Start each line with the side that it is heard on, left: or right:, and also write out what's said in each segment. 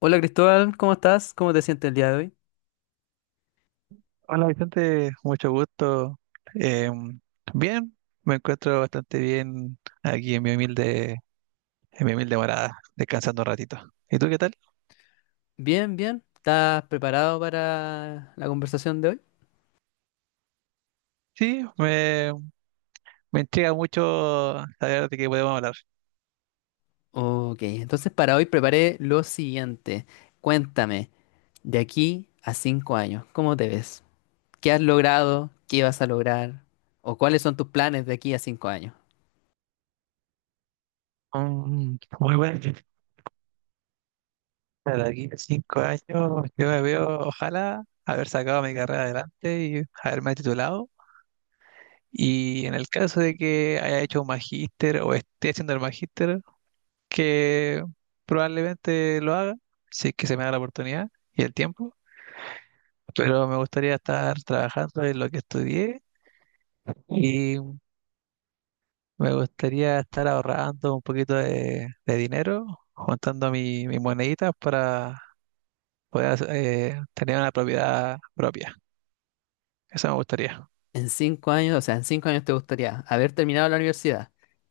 left: Hola Cristóbal, ¿cómo estás? ¿Cómo te sientes el día de hoy?
right: Hola Vicente, mucho gusto. Em, bien, me encuentro bastante bien aquí en mi humilde morada, descansando un ratito. ¿Y tú qué tal?
left: Bien, bien. ¿Estás preparado para la conversación de hoy?
right: Sí, me intriga mucho saber de qué podemos hablar.
left: Ok, entonces para hoy preparé lo siguiente. Cuéntame, de aquí a 5 años, ¿cómo te ves? ¿Qué has logrado? ¿Qué vas a lograr? ¿O cuáles son tus planes de aquí a 5 años?
right: Muy bueno. Para aquí a 5 años, yo me veo, ojalá, haber sacado mi carrera adelante y haberme titulado. Y en el caso de que haya hecho un magíster o esté haciendo el magíster, que probablemente lo haga, si es que se me da la oportunidad y el tiempo, pero me gustaría estar trabajando en lo que estudié y me gustaría estar ahorrando un poquito de dinero, juntando mis moneditas para tener una propiedad propia. Eso me gustaría.
left: En 5 años, o sea, en 5 años te gustaría haber terminado la universidad,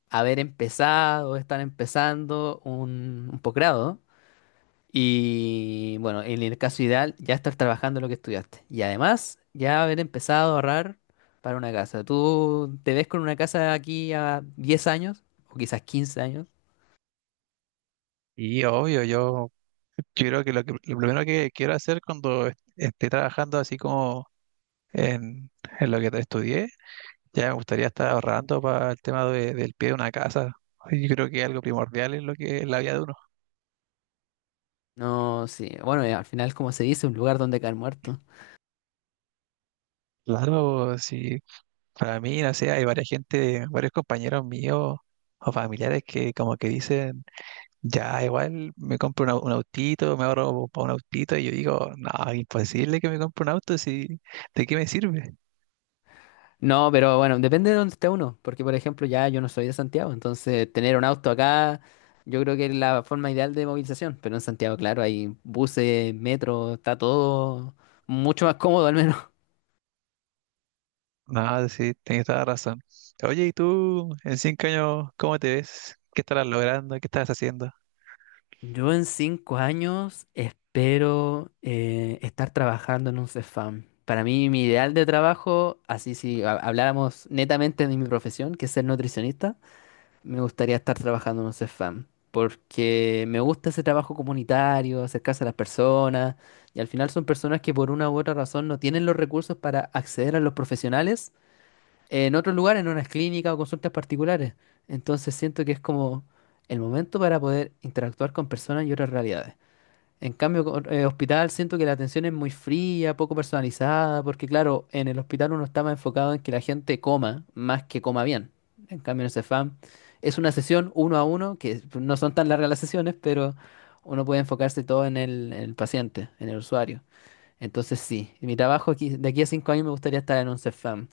left: haber empezado, estar empezando un posgrado. Y bueno, en el caso ideal, ya estar trabajando en lo que estudiaste. Y además, ya haber empezado a ahorrar para una casa. ¿Tú te ves con una casa aquí a 10 años? O quizás 15 años.
right: Y obvio, yo creo que lo primero que quiero hacer cuando esté trabajando así como en, en lo que estudié, ya me gustaría estar ahorrando para el tema del pie de una casa. Yo creo que algo primordial es lo que es la vida de uno.
left: No, sí. Bueno, al final, como se dice, un lugar donde caer muerto.
right: Claro, sí, para mí, no sé, hay varias gente, varios compañeros míos o familiares que como que dicen, ya igual me compro un autito, me ahorro para un autito, y yo digo, no, imposible que me compre un auto, si, ¿de qué me sirve?
left: No, pero bueno, depende de dónde esté uno. Porque, por ejemplo, ya yo no soy de Santiago. Entonces, tener un auto acá, yo creo que es la forma ideal de movilización. Pero en Santiago, claro, hay buses, metro, está todo mucho más cómodo al menos.
right: No, sí, tienes toda la razón. Oye, ¿y tú en 5 años cómo te ves? ¿Qué estarás logrando? ¿Qué estás haciendo?
left: Yo en 5 años espero estar trabajando en un Cefam. Para mí, mi ideal de trabajo, así si habláramos netamente de mi profesión, que es ser nutricionista, me gustaría estar trabajando en un Cefam. Porque me gusta ese trabajo comunitario, acercarse a las personas, y al final son personas que por una u otra razón no tienen los recursos para acceder a los profesionales en otros lugares, en unas clínicas o consultas particulares. Entonces siento que es como el momento para poder interactuar con personas y otras realidades. En cambio, hospital siento que la atención es muy fría, poco personalizada, porque claro, en el hospital uno está más enfocado en que la gente coma, más que coma bien. En cambio, en el Cefam es una sesión uno a uno, que no son tan largas las sesiones, pero uno puede enfocarse todo en en el paciente, en el usuario. Entonces sí, mi trabajo aquí, de aquí a 5 años me gustaría estar en un Cefam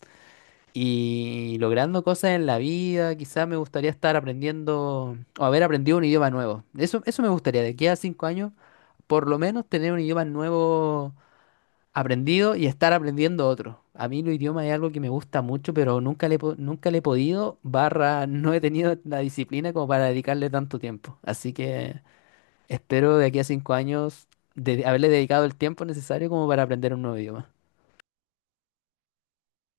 left: y logrando cosas en la vida. Quizás me gustaría estar aprendiendo o haber aprendido un idioma nuevo. Eso me gustaría, de aquí a 5 años, por lo menos tener un idioma nuevo aprendido y estar aprendiendo otro. A mí los idiomas es algo que me gusta mucho, pero nunca le he podido, barra, no he tenido la disciplina como para dedicarle tanto tiempo. Así que espero de aquí a 5 años de haberle dedicado el tiempo necesario como para aprender un nuevo idioma.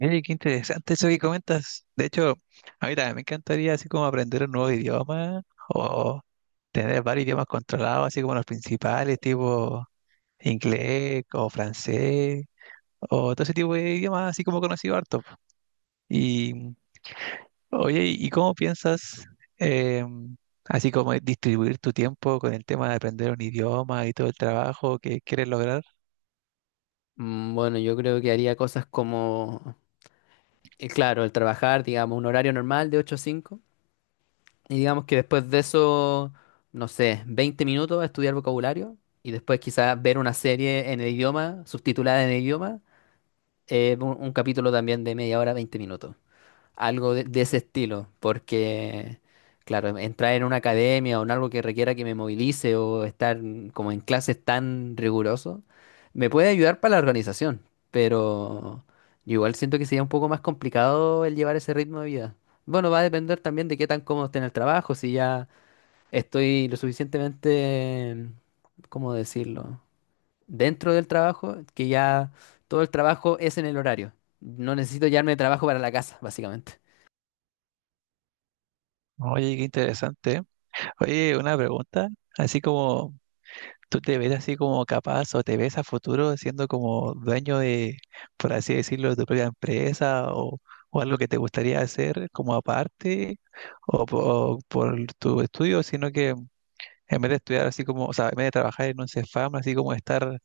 right: Oye, qué interesante eso que comentas. De hecho, a mí también me encantaría así como aprender un nuevo idioma o tener varios idiomas controlados, así como los principales, tipo inglés o francés o todo ese tipo de idiomas, así como conocido harto. Y, oye, ¿y cómo piensas, eh, así como distribuir tu tiempo con el tema de aprender un idioma y todo el trabajo que quieres lograr?
left: Mm, bueno, yo creo que haría cosas como claro, el trabajar, digamos, un horario normal de 8 a 5, y digamos que después de eso, no sé, 20 minutos a estudiar vocabulario, y después quizás ver una serie en el idioma, subtitulada en el idioma, un capítulo también de media hora, 20 minutos algo de ese estilo, porque, claro, entrar en una academia o en algo que requiera que me movilice o estar como en clases tan riguroso, me puede ayudar para la organización, pero yo igual siento que sería un poco más complicado el llevar ese ritmo de vida. Bueno, va a depender también de qué tan cómodo esté en el trabajo, si ya estoy lo suficientemente, ¿cómo decirlo? Dentro del trabajo, que ya todo el trabajo es en el horario. No necesito llevarme de trabajo para la casa, básicamente.
right: Oye, qué interesante, ¿eh? Oye, una pregunta, así como… ¿Tú te ves así como capaz o te ves a futuro siendo como dueño de, por así decirlo, de tu propia empresa o algo que te gustaría hacer como aparte o, por tu estudio, sino que en vez de estudiar así como, o sea, en vez de trabajar en un Cefam, así como estar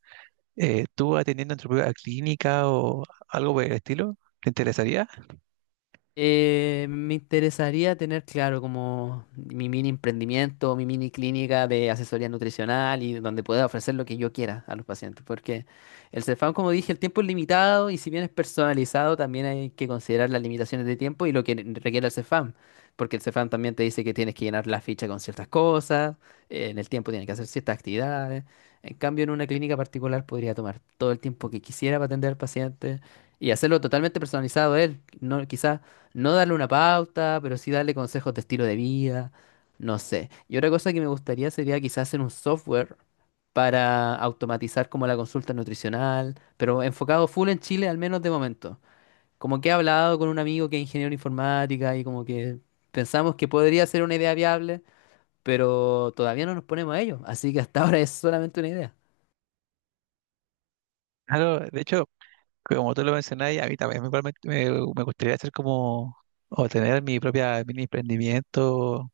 right: tú atendiendo en tu propia clínica o algo por el estilo? ¿Te interesaría?
left: Me interesaría tener claro como mi mini emprendimiento, mi mini clínica de asesoría nutricional y donde pueda ofrecer lo que yo quiera a los pacientes, porque el Cefam, como dije, el tiempo es limitado y si bien es personalizado, también hay que considerar las limitaciones de tiempo y lo que requiere el Cefam, porque el Cefam también te dice que tienes que llenar la ficha con ciertas cosas, en el tiempo tienes que hacer ciertas actividades. En cambio, en una clínica particular podría tomar todo el tiempo que quisiera para atender al paciente y hacerlo totalmente personalizado a él. No, quizás no darle una pauta, pero sí darle consejos de estilo de vida, no sé. Y otra cosa que me gustaría sería quizás hacer un software para automatizar como la consulta nutricional, pero enfocado full en Chile, al menos de momento. Como que he hablado con un amigo que es ingeniero de informática y como que pensamos que podría ser una idea viable, pero todavía no nos ponemos a ello, así que hasta ahora es solamente una idea.
right: Claro, de hecho, como tú lo mencionabas, a mí también me, me gustaría hacer como, o tener mi propia mini emprendimiento,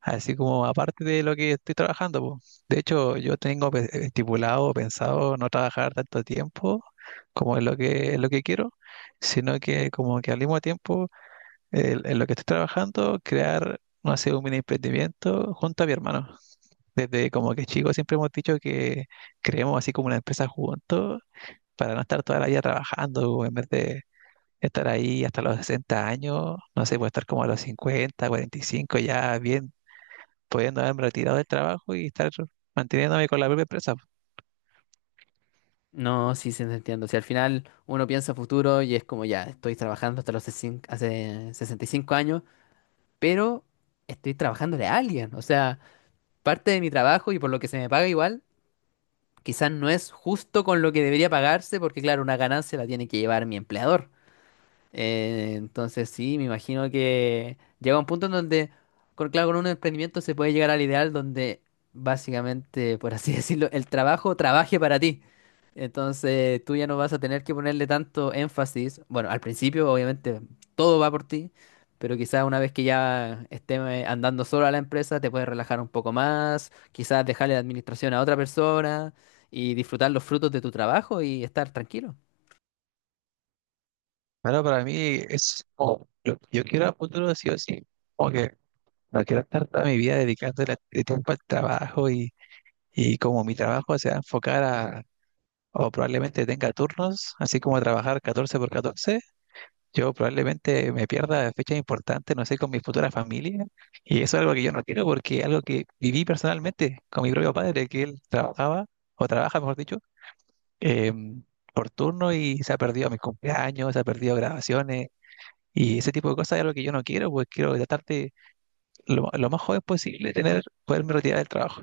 right: así como aparte de lo que estoy trabajando, po. De hecho, yo tengo estipulado, pensado no trabajar tanto tiempo como es lo que quiero, sino que como que al mismo tiempo, en lo que estoy trabajando, crear, no sé, un mini emprendimiento junto a mi hermano. Desde como que chicos siempre hemos dicho que creemos así como una empresa juntos para no estar toda la vida trabajando, en vez de estar ahí hasta los 60 años, no sé, puede estar como a los 50 45 ya bien, pudiendo haberme retirado del trabajo y estar manteniéndome con la propia empresa.
left: No, sí, sí, te entiendo. Si al final uno piensa futuro y es como ya, estoy trabajando hasta los hace 65 años, pero estoy trabajándole a alguien. O sea, parte de mi trabajo y por lo que se me paga igual, quizás no es justo con lo que debería pagarse, porque claro, una ganancia la tiene que llevar mi empleador. Entonces sí, me imagino que llega un punto en donde, con, claro, con un emprendimiento se puede llegar al ideal donde básicamente, por así decirlo, el trabajo trabaje para ti. Entonces tú ya no vas a tener que ponerle tanto énfasis. Bueno, al principio obviamente todo va por ti, pero quizás una vez que ya esté andando solo a la empresa te puedes relajar un poco más, quizás dejarle la administración a otra persona y disfrutar los frutos de tu trabajo y estar tranquilo.
right: Pero para mí es como lo yo quiero a futuro sí o sí. Como que no quiero estar toda mi vida dedicándole de tiempo al trabajo y como mi trabajo se va a enfocar o probablemente tenga turnos, así como trabajar 14 por 14. Yo probablemente me pierda fechas importantes, no sé, con mi futura familia. Y eso es algo que yo no quiero porque es algo que viví personalmente con mi propio padre, que él trabajaba, o trabaja, mejor dicho, em, por turno y se ha perdido mis cumpleaños, se ha perdido grabaciones. Y ese tipo de cosas es algo que yo no quiero, pues quiero tratar de lo más joven posible tener, poderme retirar del trabajo.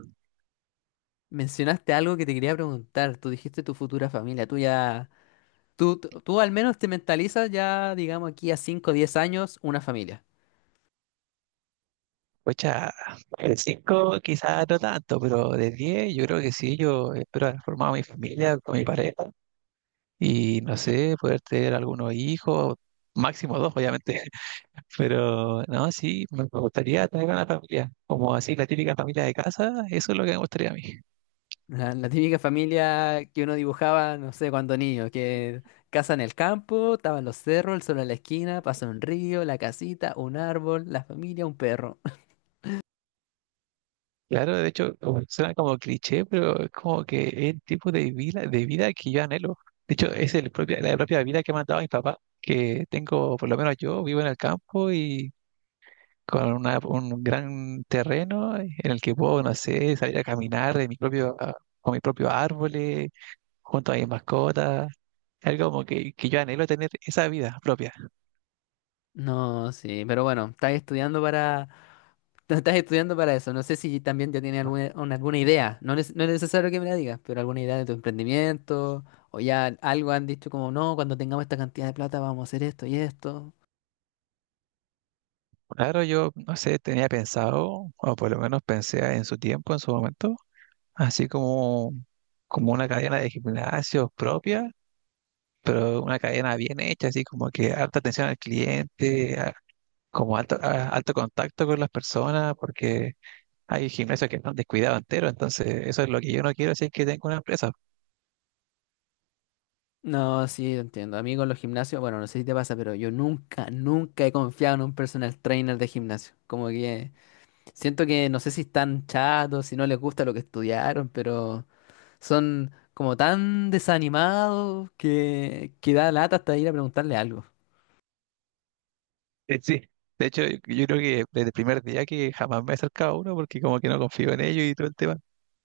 left: Mencionaste algo que te quería preguntar. Tú dijiste tu futura familia. Tú al menos te mentalizas ya, digamos, aquí a 5 o 10 años, una familia.
right: Pues ya, de 5 quizás no tanto, pero de 10 yo creo que sí, yo espero haber formado mi familia con mi pareja y no sé, poder tener algunos hijos, máximo dos, obviamente, pero no, sí, me gustaría tener una familia, como así la típica familia de casa, eso es lo que me gustaría a mí.
left: La típica familia que uno dibujaba, no sé, cuando niño, que casa en el campo, estaban los cerros, el sol en la esquina, pasa un río, la casita, un árbol, la familia, un perro.
right: Claro, de hecho, suena como cliché, pero es como que es el tipo de vida que yo anhelo. De hecho, es el propia, la propia vida que me han dado mis papás, que tengo, por lo menos yo, vivo en el campo y con un gran terreno en el que puedo, no sé, salir a caminar de mi propio, con mis propios árboles, junto a mis mascotas, algo como que yo anhelo tener esa vida propia.
left: No, sí, pero bueno, estás estudiando para Tú estás estudiando para eso. No sé si también ya tienes alguna idea. No, no es necesario que me la digas, pero alguna idea de tu emprendimiento. O ya algo han dicho como, no, cuando tengamos esta cantidad de plata vamos a hacer esto y esto.
right: Claro, yo, no sé, tenía pensado, o por lo menos pensé en su tiempo, en su momento, así como, como una cadena de gimnasios propia, pero una cadena bien hecha, así como que alta atención al cliente, como alto, alto contacto con las personas, porque hay gimnasios que están descuidados entero, entonces eso es lo que yo no quiero si es que tengo una empresa.
left: No, sí, yo entiendo. A mí con los gimnasios, bueno, no sé si te pasa, pero yo nunca, nunca he confiado en un personal trainer de gimnasio. Como que siento que no sé si están chatos, si no les gusta lo que estudiaron, pero son como tan desanimados que da lata hasta ir a preguntarle algo.
right: Sí, de hecho, yo creo que desde el primer día que jamás me he acercado a uno porque como que no confío en ellos y todo el tema.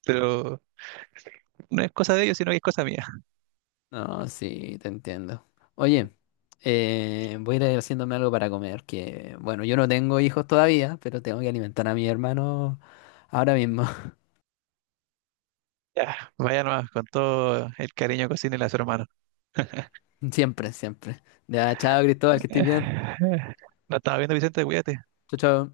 right: Pero no es cosa de ellos, sino que es cosa mía.
left: No, sí, te entiendo. Oye, voy a ir haciéndome algo para comer, que bueno, yo no tengo hijos todavía, pero tengo que alimentar a mi hermano ahora mismo.
right: Ya, vaya nomás, con todo el cariño que tiene a su hermano.
left: Siempre, siempre. Ya, chao, Cristóbal, que estés bien.
right: Nos estamos viendo, Vicente, cuídate.
left: Chao, chao.